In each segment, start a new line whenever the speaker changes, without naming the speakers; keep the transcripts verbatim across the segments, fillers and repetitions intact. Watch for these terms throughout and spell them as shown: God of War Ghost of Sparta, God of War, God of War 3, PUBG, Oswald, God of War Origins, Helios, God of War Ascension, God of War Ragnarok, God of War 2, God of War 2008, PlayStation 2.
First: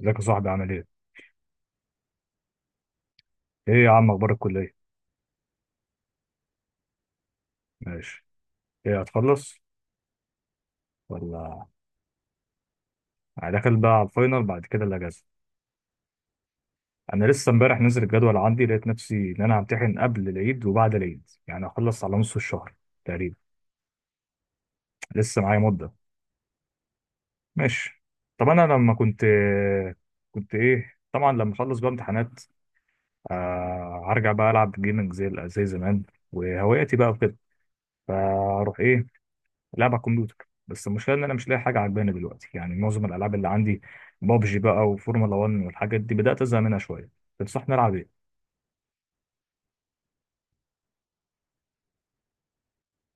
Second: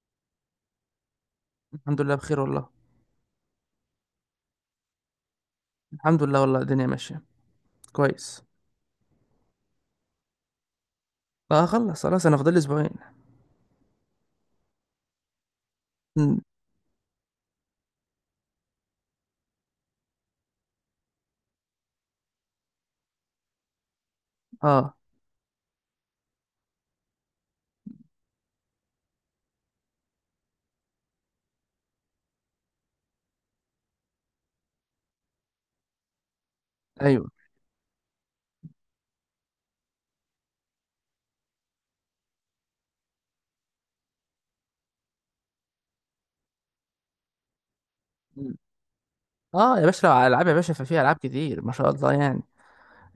ازيك يا صاحبي عامل ايه؟
الحمد لله بخير والله.
ايه يا عم اخبار الكلية؟
الحمد لله والله، الدنيا ماشية
ماشي.
كويس.
ايه هتخلص؟
لا،
ولا
هخلص خلاص، انا فاضل لي اسبوعين.
هدخل بقى على الفاينل بعد كده الاجازة؟
مم.
انا لسه امبارح نزل الجدول عندي، لقيت نفسي ان انا همتحن قبل العيد وبعد العيد، يعني هخلص على نص الشهر تقريبا.
اه.
لسه معايا مدة. ماشي. طب انا لما كنت كنت ايه، طبعا لما اخلص بقى امتحانات آه هرجع بقى العب جيمنج زي زي زمان، وهواياتي بقى
ايوه.
وكده. فاروح ايه، لعب على الكمبيوتر، بس المشكله ان انا مش لاقي حاجه عجباني دلوقتي، يعني معظم الالعاب اللي عندي بابجي بقى وفورمولا واحد والحاجات دي بدات ازهق منها شويه. تنصحني العب ايه؟
مم. اه يا باشا، لو على العاب يا باشا ففي العاب كتير ما شاء الله يعني.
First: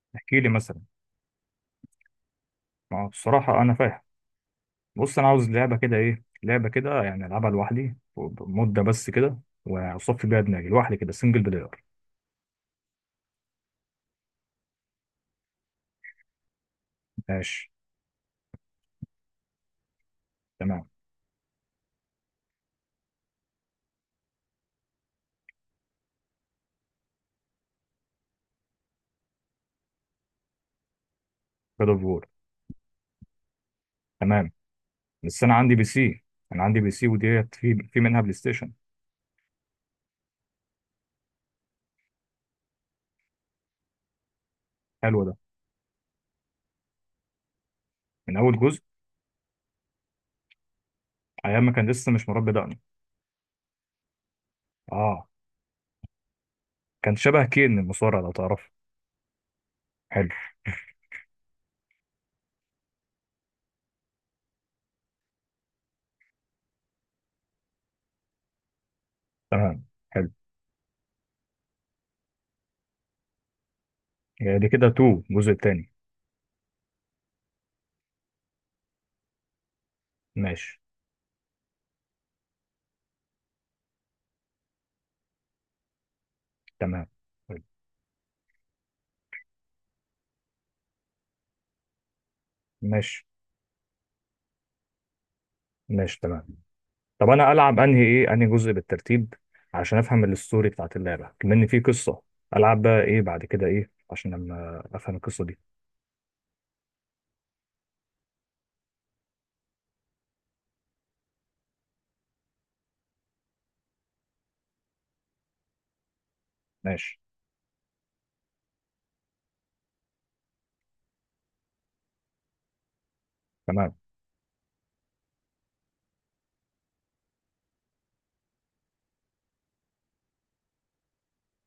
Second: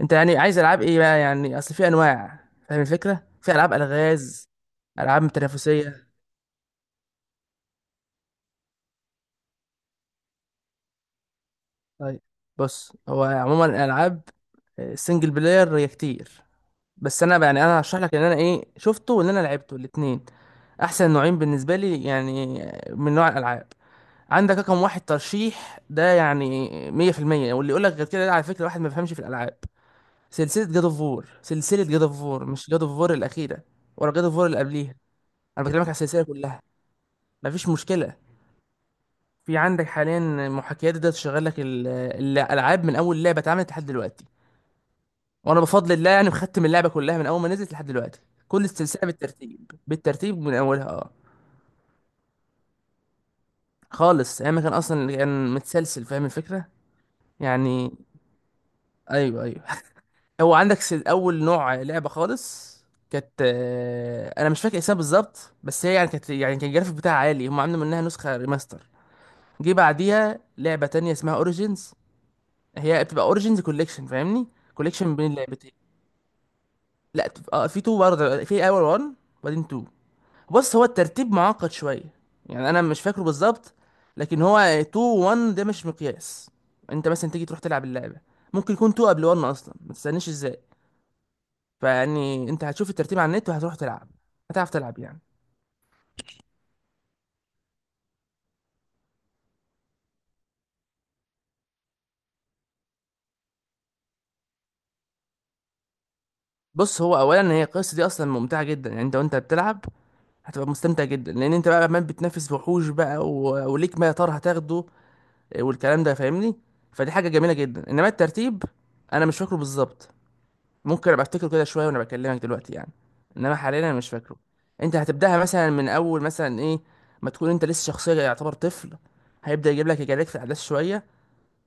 انت يعني
احكي لي
عايز العاب
مثلا.
ايه بقى؟ يعني اصل في انواع. فاهم
ما هو
الفكرة؟ في
بصراحه
العاب
انا فاهم.
الغاز.
بص انا
العاب
عاوز لعبه كده
تنافسية.
ايه، لعبه كده يعني العبها لوحدي. مده بس كده. واصفي بيها دماغي لوحدي كده، سنجل بلاير.
طيب. بص، هو عموما الالعاب السنجل بلاير هي كتير. بس انا بقى- يعني
ماشي
انا هشرح لك ان انا ايه شفته وان انا لعبته الاتنين.
تمام.
احسن نوعين بالنسبة لي يعني آه، من نوع الالعاب. عندك رقم واحد ترشيح ده يعني مية في المية. واللي يقول لك غير كده ده على فكرة واحد ما بيفهمش في الألعاب. سلسلة جاد اوف وور سلسلة
جاد اوف
جاد اوف
وور.
وور، مش جاد اوف وور الأخيرة. ولا جاد اوف وور
تمام،
اللي قبليها.
بس انا
أنا
عندي
بكلمك
بي
على السلسلة
سي. انا
كلها.
عندي بي سي وديت
مفيش
في في
مشكلة.
منها بلاي ستيشن.
في عندك حاليا محاكيات ده تشغل لك ال- الألعاب من أول لعبة اتعملت لحد دلوقتي.
حلو ده.
وأنا بفضل الله يعني مختم اللعبة كلها من أول ما نزلت لحد دلوقتي.
من اول
كل
جزء.
السلسلة بالترتيب بالترتيب من أولها أه.
ايام ما كان لسه مش مربي دقني.
خالص أيام ما كان، أصلا
اه.
كان متسلسل، فاهم الفكرة.
كان شبه كين
يعني
المصارع لو تعرفه.
أيوه أيوه.
حلو،
هو عندك س- اول نوع لعبه خالص. كانت آه، انا مش فاكر اسمها بالظبط، بس هي يعني كانت يعني كان الجرافيك بتاعها عالي، هم عاملين منها نسخه ريماستر. جه
تمام حلو.
بعديها لعبه تانية اسمها اوريجينز. هي بتبقى اوريجينز كوليكشن، فاهمني؟
يعني دي كده
كوليكشن
اتنين،
بين
الجزء
اللعبتين.
التاني.
لا تبقى- اه، في تو برضه، في اول واحد وبعدين اتنين. بص،
ماشي
هو الترتيب معقد شويه. يعني انا مش فاكره بالظبط. لكن هو اتنين واحد ده مش مقياس.
تمام
انت مثلا تيجي تروح
حلو.
تلعب اللعبه. ممكن يكون اتنين قبل واحد اصلا، ما تستناش ازاي. فيعني انت هتشوف الترتيب
ماشي
على النت وهتروح تلعب. هتعرف تلعب يعني.
ماشي تمام. طب انا العب انهي ايه، انهي جزء بالترتيب عشان افهم الستوري بتاعت اللعبه، بما ان في قصه؟ العب بقى ايه بعد كده، ايه عشان لما افهم القصه دي؟
بص، هو اولا هي القصه دي اصلا ممتعه جدا، يعني انت وانت بتلعب هتبقى مستمتع جدا، لان انت بقى عمال بتنافس وحوش بقى و... وليك ما يا ترى هتاخده. اه، والكلام ده فاهمني؟ فدي
ماشي
حاجه جميله جدا، انما الترتيب انا مش فاكره بالظبط. ممكن ابقى افتكره كده شويه وانا بكلمك دلوقتي يعني، انما حاليا انا
تمام.
مش فاكره. انت هتبداها مثلا من اول مثلا ايه، ما تكون انت لسه شخصيه يعتبر طفل. هيبدا يجيب لك يجاريك في الاحداث شويه،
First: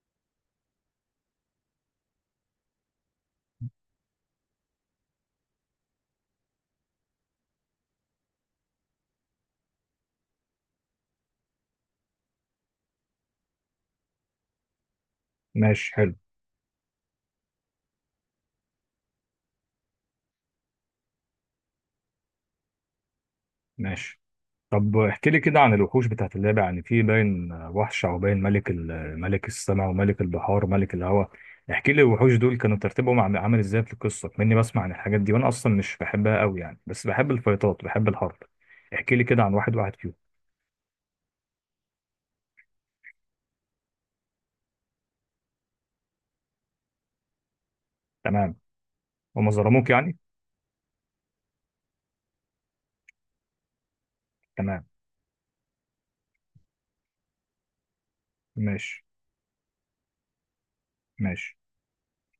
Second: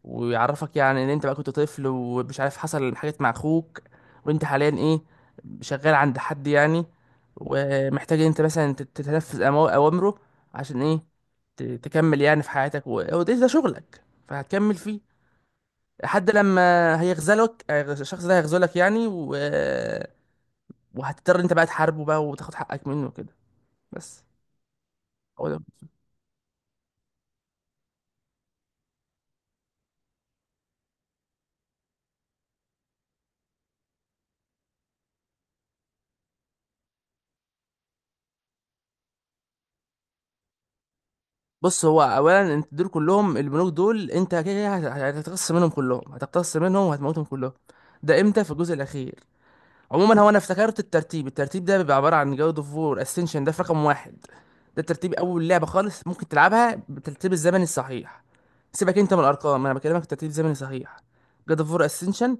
ويعرفك يعني ان انت بقى كنت طفل ومش عارف حصل حاجات مع اخوك. وانت حاليا ايه؟ شغال عند حد يعني، ومحتاج ان انت مثلا تت- تتنفذ أمو- اوامره. عشان ايه؟ ت- تكمل يعني في حياتك، و- وده ده شغلك فهتكمل فيه.
ماشي حلو.
لحد لما هيغزلك، هيغز- الشخص ده هيغزلك يعني و... وهتضطر انت بقى تحاربه بقى وتاخد حقك منه كده.
ماشي.
بس.
طب احكي لي كده عن الوحوش بتاعت اللعبة، يعني في باين وحش او باين ملك ال- ملك السماء وملك البحار وملك الهواء. احكي لي الوحوش دول كانوا ترتيبهم عم- عامل ازاي في القصة، مني بسمع عن الحاجات دي وانا اصلا مش بحبها قوي يعني، بس بحب الفيطات بحب الحرب. احكي لي كده عن واحد واحد فيهم.
بص، هو اولا انت دول كلهم، البنوك دول انت كده كده هت- هتقتص منهم كلهم، هتقتص منهم وهتموتهم كلهم. ده امتى؟ في
تمام.
الجزء الاخير.
هما ظلموك يعني.
عموما هو انا افتكرت الترتيب الترتيب ده بيبقى عباره عن جود اوف وور اسنشن، ده في رقم واحد. ده
تمام
ترتيب اول لعبه خالص ممكن تلعبها بالترتيب الزمني الصحيح. سيبك
ماشي.
انت من الارقام، انا بكلمك الترتيب الزمني الصحيح.
ماشي
جود اوف وور اسنشن.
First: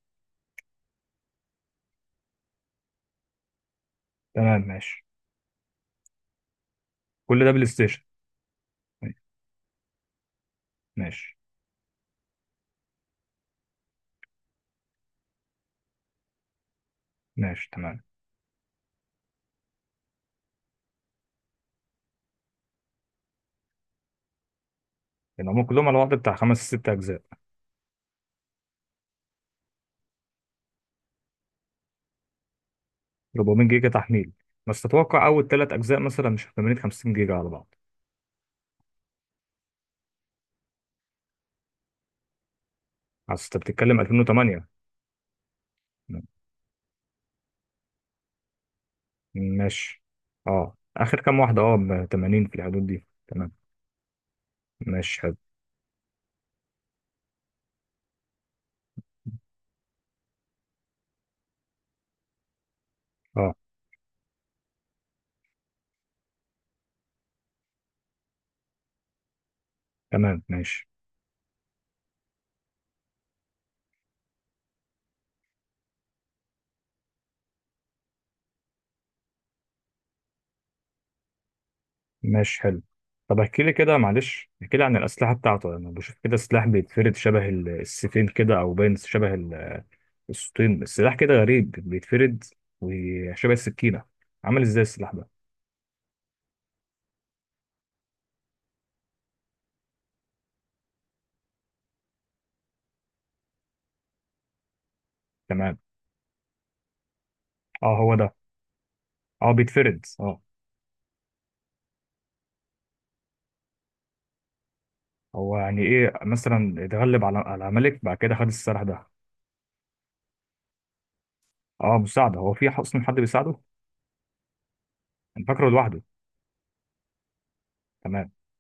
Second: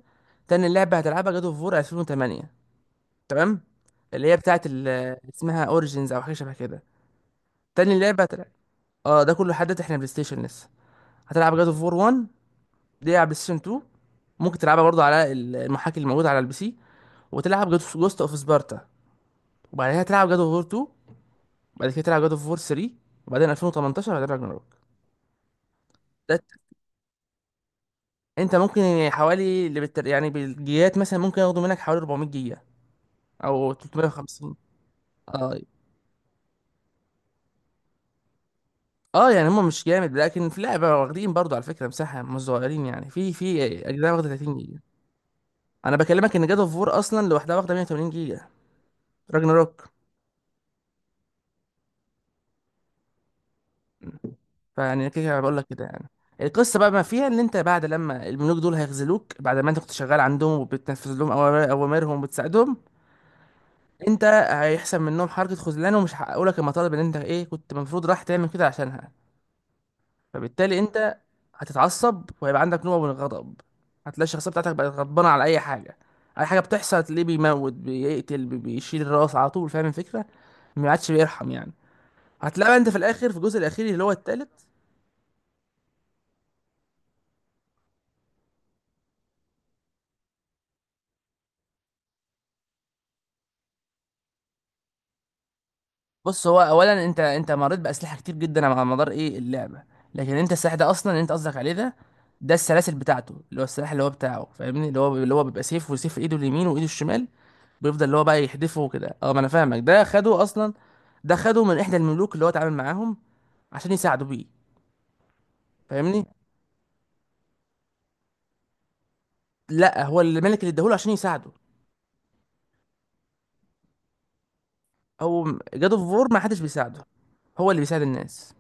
تاني لعبه هتلعبها جود اوف وور الفين وتمانية. تمام. اللي هي
تمام.
بتاعت
ماشي.
ال- اسمها اوريجينز او حاجه شبه كده.
كل ده بلاي
تاني
ستيشن؟
لعبه هتلعب. اه، ده كله حدث احنا بلاي ستيشن لسه.
ماشي.
هتلعب جاد اوف وور واحد. دي على بلاي ستيشن اتنين. ممكن تلعبها برضو على ال- المحاكي الموجوده على البي سي.
ماشي
وتلعب جاد اوف
تمام.
جوست اوف سبارتا. وبعدها تلعب جاد اوف وور اتنين. وبعد كده تلعب جاد اوف وور تلاتة. وبعدين الفين وتمنتاشر هتلعب راجناروك.
يعني هم كلهم على بعض بتاع
ده
خمس ست اجزاء.
انت ممكن يعني حوالي اللي بالتر... يعني بالجيجات مثلا ممكن ياخدوا منك حوالي اربعميه جيجا
أربعمائة
او
جيجا تحميل؟
تلتميه وخمسين.
بس تتوقع اول
اه.
ثلاث اجزاء مثلا، مش تمانين خمسين جيجا على بعض؟
اه، يعني هم مش جامد لكن في لعبه واخدين برضو على فكره مساحه مش صغيرين، يعني في
اصل انت
في
بتتكلم
اجزاء واخده تلاتين
ألفين وتمانية.
جيجا. انا بكلمك ان جاد اوف وور اصلا لوحدها واخده مية وثمانين جيجا. راجناروك.
ماشي. اه اخر كام واحده، اه ب تمانين في الحدود دي، تمام.
فيعني
ماشي
كده
حلو.
كده بقول لك كده يعني. القصه بقى ما فيها ان انت بعد لما الملوك دول هيخذلوك، بعد ما انت كنت شغال عندهم وبتنفذ لهم أوامر- اوامرهم وبتساعدهم.
اه
انت هيحصل منهم حركه خذلان، ومش هيحققوا لك المطالب اللي انت ايه كنت المفروض راح تعمل كده عشانها.
تمام.
فبالتالي
ماشي.
انت هتتعصب، وهيبقى عندك نوع من الغضب. هتلاقي الشخصيه بتاعتك بقت غضبانه على اي حاجه. اي حاجه بتحصل تلاقيه بيموت بيقتل بي- بيشيل الراس على طول، فاهم الفكره؟ ما عادش بيرحم يعني.
ماشي
هتلاقي بقى
حلو.
انت في الاخر في
طب
الجزء
احكي لي
الاخير
كده،
اللي هو التالت.
معلش احكي لي عن الاسلحه بتاعته، انا بشوف كده سلاح بيتفرد شبه ال- السيفين كده، او باين شبه ال- السطين، السلاح كده غريب بيتفرد، وشبه السكينه. عامل ازاي السلاح ده؟
بص، هو اولا انت انت مريت باسلحه كتير جدا على مدار ايه اللعبه. لكن انت السلاح ده اصلا اللي انت قصدك عليه ده، ده السلاسل بتاعته، اللي هو السلاح اللي هو بتاعه فاهمني، اللي هو اللي هو بيبقى
تمام.
سيف وسيف في ايده اليمين وايده الشمال.
اه
بيفضل
هو
اللي هو
ده.
بقى يحدفه كده. اه، ما انا
اه
فاهمك،
بيتفرد
ده
اه.
خده اصلا. ده خده من احدى الملوك اللي هو اتعامل معاهم عشان يساعده بيه.
هو يعني ايه
فاهمني؟
مثلا، اتغلب على على ملك بعد كده خد السلاح ده؟
لا، هو الملك اللي اداهوله عشان يساعده.
اه مساعده، هو في اصلا حد بيساعده؟ انا
هو.
فاكره
جاد
لوحده.
اوف وور ما حدش بيساعده. هو اللي بيساعد
تمام
الناس.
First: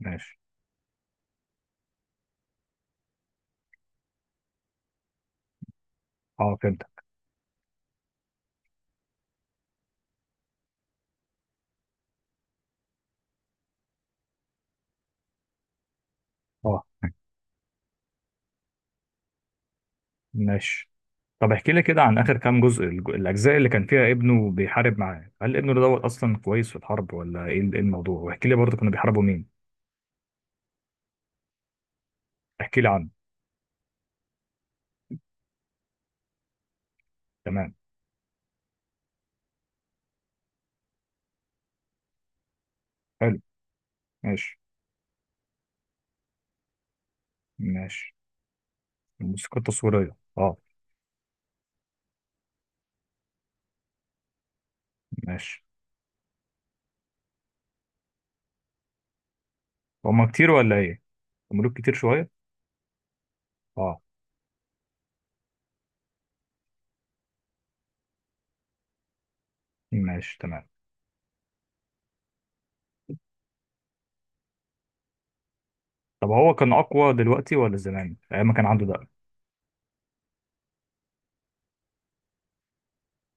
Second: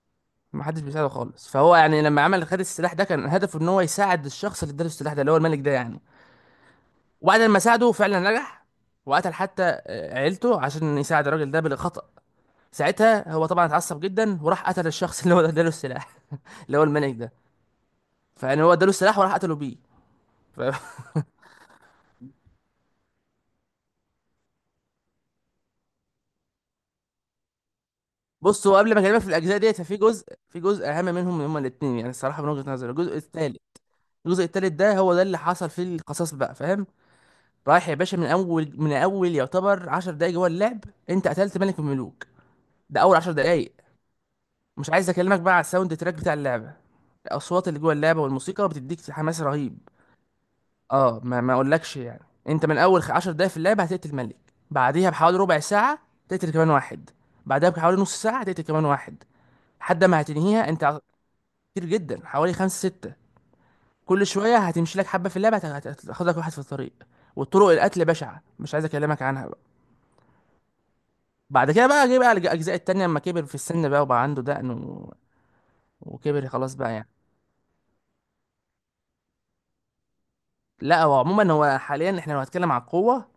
ماشي.
ما حدش بيساعده خالص، فهو يعني لما عمل خد السلاح ده كان هدفه ان هو يساعد الشخص اللي اداله السلاح ده اللي هو الملك ده يعني.
اه فهمت.
وبعد ما ساعده فعلا نجح. وقتل حتى آه، عيلته عشان يساعد الراجل ده بالخطأ. ساعتها هو طبعا اتعصب جدا وراح قتل الشخص اللي هو اداله السلاح، اللي
اه.
هو الملك ده. فيعني هو اداله السلاح وراح قتله بيه. ف-
ماشي. طب احكي لي كده عن اخر كام جزء، الج- الاجزاء اللي كان فيها ابنه بيحارب معاه، هل ابنه ده دوت اصلا كويس في الحرب ولا ايه ال- إيه الموضوع، واحكي لي
بص،
برضه
هو
كانوا
قبل ما اكلمك
بيحاربوا
في
مين؟
الاجزاء ديت، ففي جزء في جزء اهم منهم هما الاثنين يعني، الصراحه من وجهه
احكي لي
نظري
عنه.
الجزء الثالث. الجزء الثالث ده هو ده اللي حصل فيه القصاص بقى، فاهم؟
تمام
رايح يا باشا، من اول من اول يعتبر عشر دقايق جوه اللعب. انت قتلت ملك من الملوك. ده اول عشر
حلو.
دقايق.
ماشي.
مش عايز اكلمك بقى على الساوند تراك بتاع اللعبه. الاصوات اللي جوه
ماشي.
اللعبه والموسيقى بتديك حماس
الموسيقى
رهيب.
التصويريه اه.
اه، ما ما اقولكش يعني. انت من اول خ- عشر دقايق في اللعبه هتقتل ملك. بعديها بحوالي ربع
ماشي.
ساعه تقتل كمان واحد. بعدها بحوالي نص ساعه هتقتل كمان واحد. لحد ما
هما كتير
هتنهيها
ولا
انت ع-
ايه، ملوك
كتير
كتير
جدا،
شويه؟
حوالي خمسة ستة.
اه.
كل شويه هتمشي لك حبه في اللعبه هت- هت- هتاخد لك واحد في الطريق. والطرق القتل بشعه، مش عايز اكلمك عنها بقى.
ماشي تمام.
بعد كده بقى جه بقى الج- الاجزاء التانية لما كبر في السن بقى، وبقى عنده دقن و...
طب
وكبر
هو كان
خلاص بقى يعني.
اقوى دلوقتي ولا زمان ايام ما كان عنده ده؟
لا، هو عموما هو حاليا احنا لو هنتكلم على القوه،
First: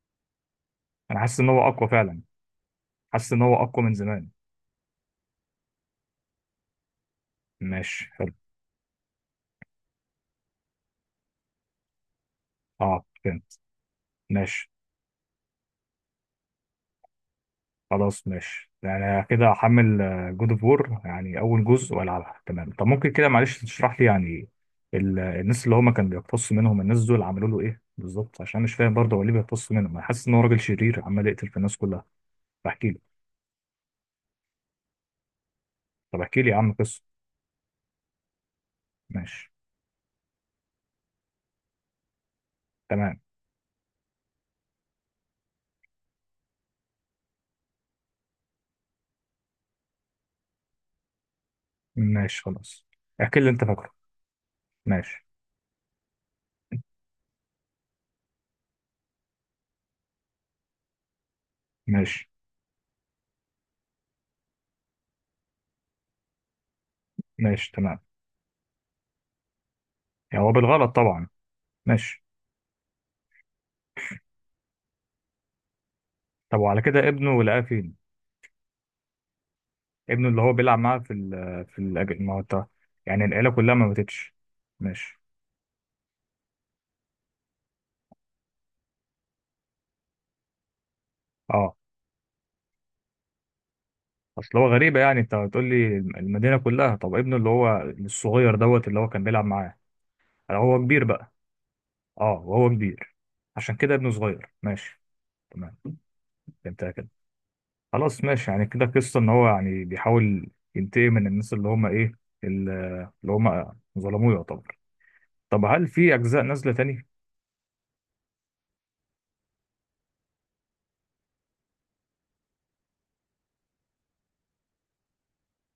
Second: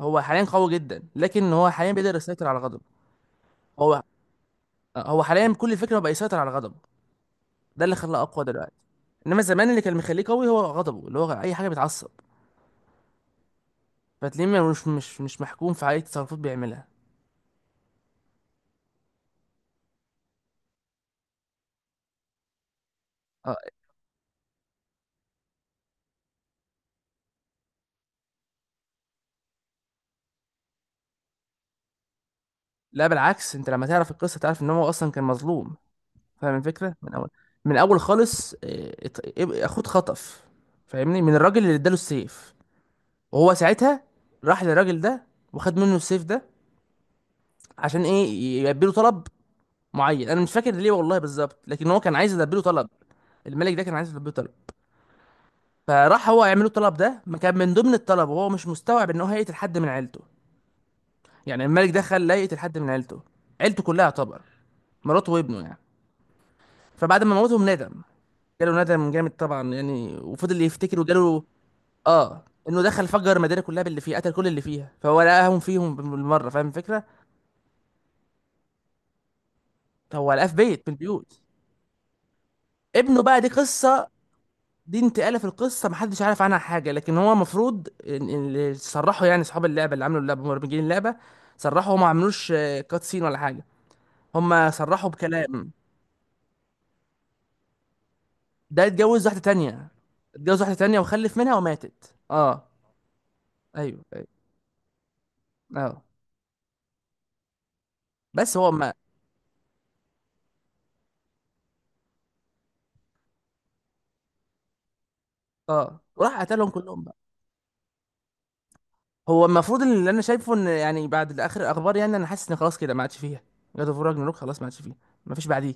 هو حاليا قوي جدا،
انا حاسس ان
لكن
هو
هو
اقوى
حاليا بيقدر
فعلا.
يسيطر على غضبه.
حاسس ان هو اقوى من
هو
زمان.
هو حاليا كل الفكره هو بقى يسيطر على غضبه. ده اللي
ماشي
خلاه
حلو.
اقوى دلوقتي. انما زمان اللي كان مخليه قوي هو غضبه، اللي هو اي حاجه بيتعصب،
اه فهمت.
فتلاقيه
ماشي.
مش مش مش محكوم في اي تصرفات بيعملها.
خلاص ماشي، يعني كده هحمل جود اوف وور يعني اول جزء والعبها، تمام. طب ممكن كده
اه.
معلش تشرح لي يعني ال- الناس اللي هما كان بيقتص منهم، الناس دول عملوا له ايه بالظبط، عشان مش فاهم برضه هو ليه بيقتص منهم، انا حاسس ان هو راجل شرير عمال يقتل في الناس كلها. بحكي له.
لا، بالعكس، انت لما تعرف القصه تعرف ان هو اصلا كان مظلوم.
طب احكي لي يا
فاهم
عم
الفكره؟
قصه.
من اول، من اول خالص، اه، ات-
ماشي
اب- اخوه اتخطف. فاهمني؟ من الراجل اللي اداله السيف.
تمام.
وهو ساعتها راح للراجل ده وخد منه السيف ده. عشان ايه؟ يلبي له طلب معين، انا مش فاكر ليه والله بالظبط، لكن هو كان عايز
ماشي
يلبي له
خلاص،
طلب.
احكي اللي انت
الملك ده
فاكره.
كان عايز يلبي له طلب.
ماشي
فراح هو يعمل له الطلب ده، ما كان من ضمن الطلب وهو مش مستوعب ان هو هيقتل حد من عيلته. يعني الملك ده
ماشي
خلاه يقتل حد من عيلته. عيلته كلها يعتبر، مراته وابنه يعني. فبعد ما موتهم
ماشي
ندم.
تمام.
جاله ندم جامد طبعا يعني،
يعني هو
وفضل
بالغلط
يفتكر
طبعا.
وجاله.
ماشي.
اه، انه دخل فجر المدينه كلها باللي فيها، قتل كل اللي فيها، فهو لقاهم فيهم بالمره،
طب
فاهم
وعلى
الفكره؟
كده ابنه لقاه فين، ابنه
هو
اللي
لقاه
هو
في
بيلعب
بيت من
معاه في ال
البيوت.
في الأج- ما هو انت؟
ابنه
يعني
بقى دي
العيلة كلها ما
قصه.
ماتتش؟
دي
ماشي.
انتقاله في القصه محدش عارف عنها حاجه، لكن هو المفروض إن- إن اللي صرحوا يعني اصحاب اللعبه اللي عملوا اللعبه مبرمجين اللعبه،
اه.
صرحوا هم ما عملوش آه، كات سين ولا حاجه.
اصل هو
هم
غريبة
صرحوا
يعني، انت هتقول
بكلام.
لي المدينة كلها، طب ابنه اللي هو الصغير دوت
ده
اللي هو كان
اتجوز واحده
بيلعب معاه؟
تانية
هل
اتجوز واحده
هو
تانية
كبير بقى؟
وخلف منها وماتت.
اه
اه،
وهو كبير، عشان كده
ايوه
ابنه
أيوة.
صغير. ماشي تمام.
اه.
فهمتها كده. خلاص ماشي،
بس
يعني
هو
كده
ما.
قصة ان هو يعني بيحاول ينتقم من الناس اللي هم ايه، ال- اللي هم ظلموه يعتبر. طب هل
اه،
في اجزاء
وراح قتلهم
نازلة
كلهم
تاني؟
بقى. هو المفروض اللي انا شايفه، ان يعني بعد اخر الاخبار يعني، انا حاسس ان خلاص كده ما عادش فيها. جاد اوف راجناروك خلاص ما عادش فيها. ما فيش بعديه.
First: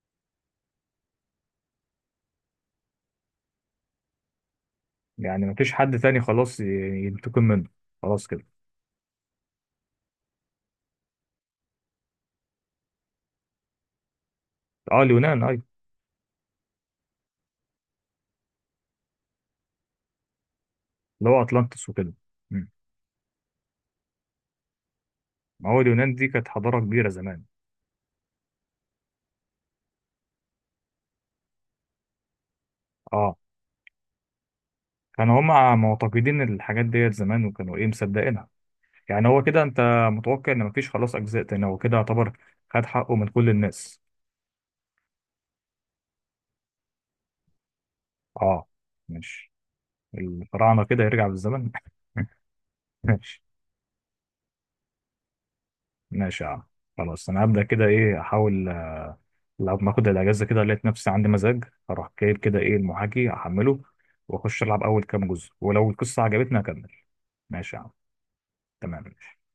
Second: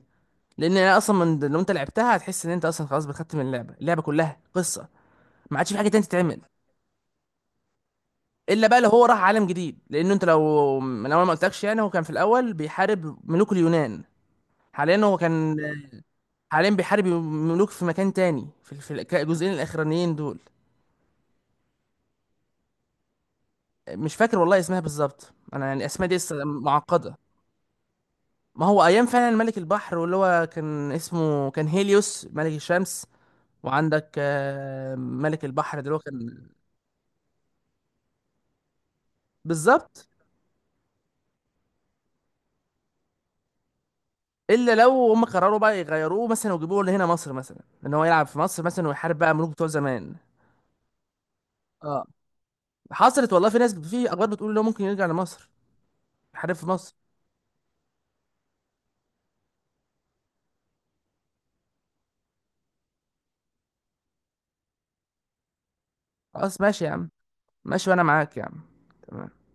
لان انا اصلا من لو انت لعبتها هتحس ان انت اصلا خلاص بتختم اللعبه. اللعبه كلها قصه.
يعني
ما عادش
مفيش
في حاجه
حد
تانية
تاني
تتعمل.
خلاص ي- ينتقم منه؟ خلاص كده.
الا بقى لو هو راح عالم جديد، لانه انت لو من اول ما قلتلكش يعني، هو كان في الاول بيحارب ملوك اليونان.
اه
حاليا هو
اليونان
كان،
ايوه.
حاليا بيحارب ملوك في مكان تاني في في الك- الجزئين الاخرانيين دول.
اللي هو أطلانتس وكده. مم.
مش فاكر والله اسمها بالظبط، انا
ما هو
يعني اسماء
اليونان
دي
دي
لسه
كانت حضارة كبيرة
معقده.
زمان.
ما هو ايام فعلا ملك البحر، واللي هو كان اسمه كان هيليوس ملك الشمس.
اه.
وعندك آه،
كانوا
ملك
هم
البحر اللي هو
معتقدين
كان.
الحاجات ديت زمان، وكانوا ايه مصدقينها. يعني هو كده انت
بالظبط.
متوقع ان مفيش خلاص اجزاء تاني، هو كده يعتبر خد حقه من كل الناس.
الا لو هم قرروا بقى يغيروه مثلا ويجيبوه لهنا مصر مثلا، ان هو يلعب في مصر
اه
مثلا ويحارب بقى ملوك
ماشي.
بتوع زمان.
الفراعنة كده يرجع بالزمن
اه. حصلت
ماشي.
والله، في ناس في اخبار بتقول ان هو ممكن يرجع لمصر
ماشي يا
يحارب
عم.
في مصر.
خلاص انا هبدأ كده ايه احاول، آه، لو ما اخد الاجازة كده لقيت نفسي عندي مزاج اروح جايب كده ايه المحاكي احمله واخش العب اول كام جزء، ولو القصة عجبتني
خلاص، ماشي يا
اكمل.
عم.
ماشي يا
ماشي
عم.
وانا معاك يا عم.
تمام.
تمام.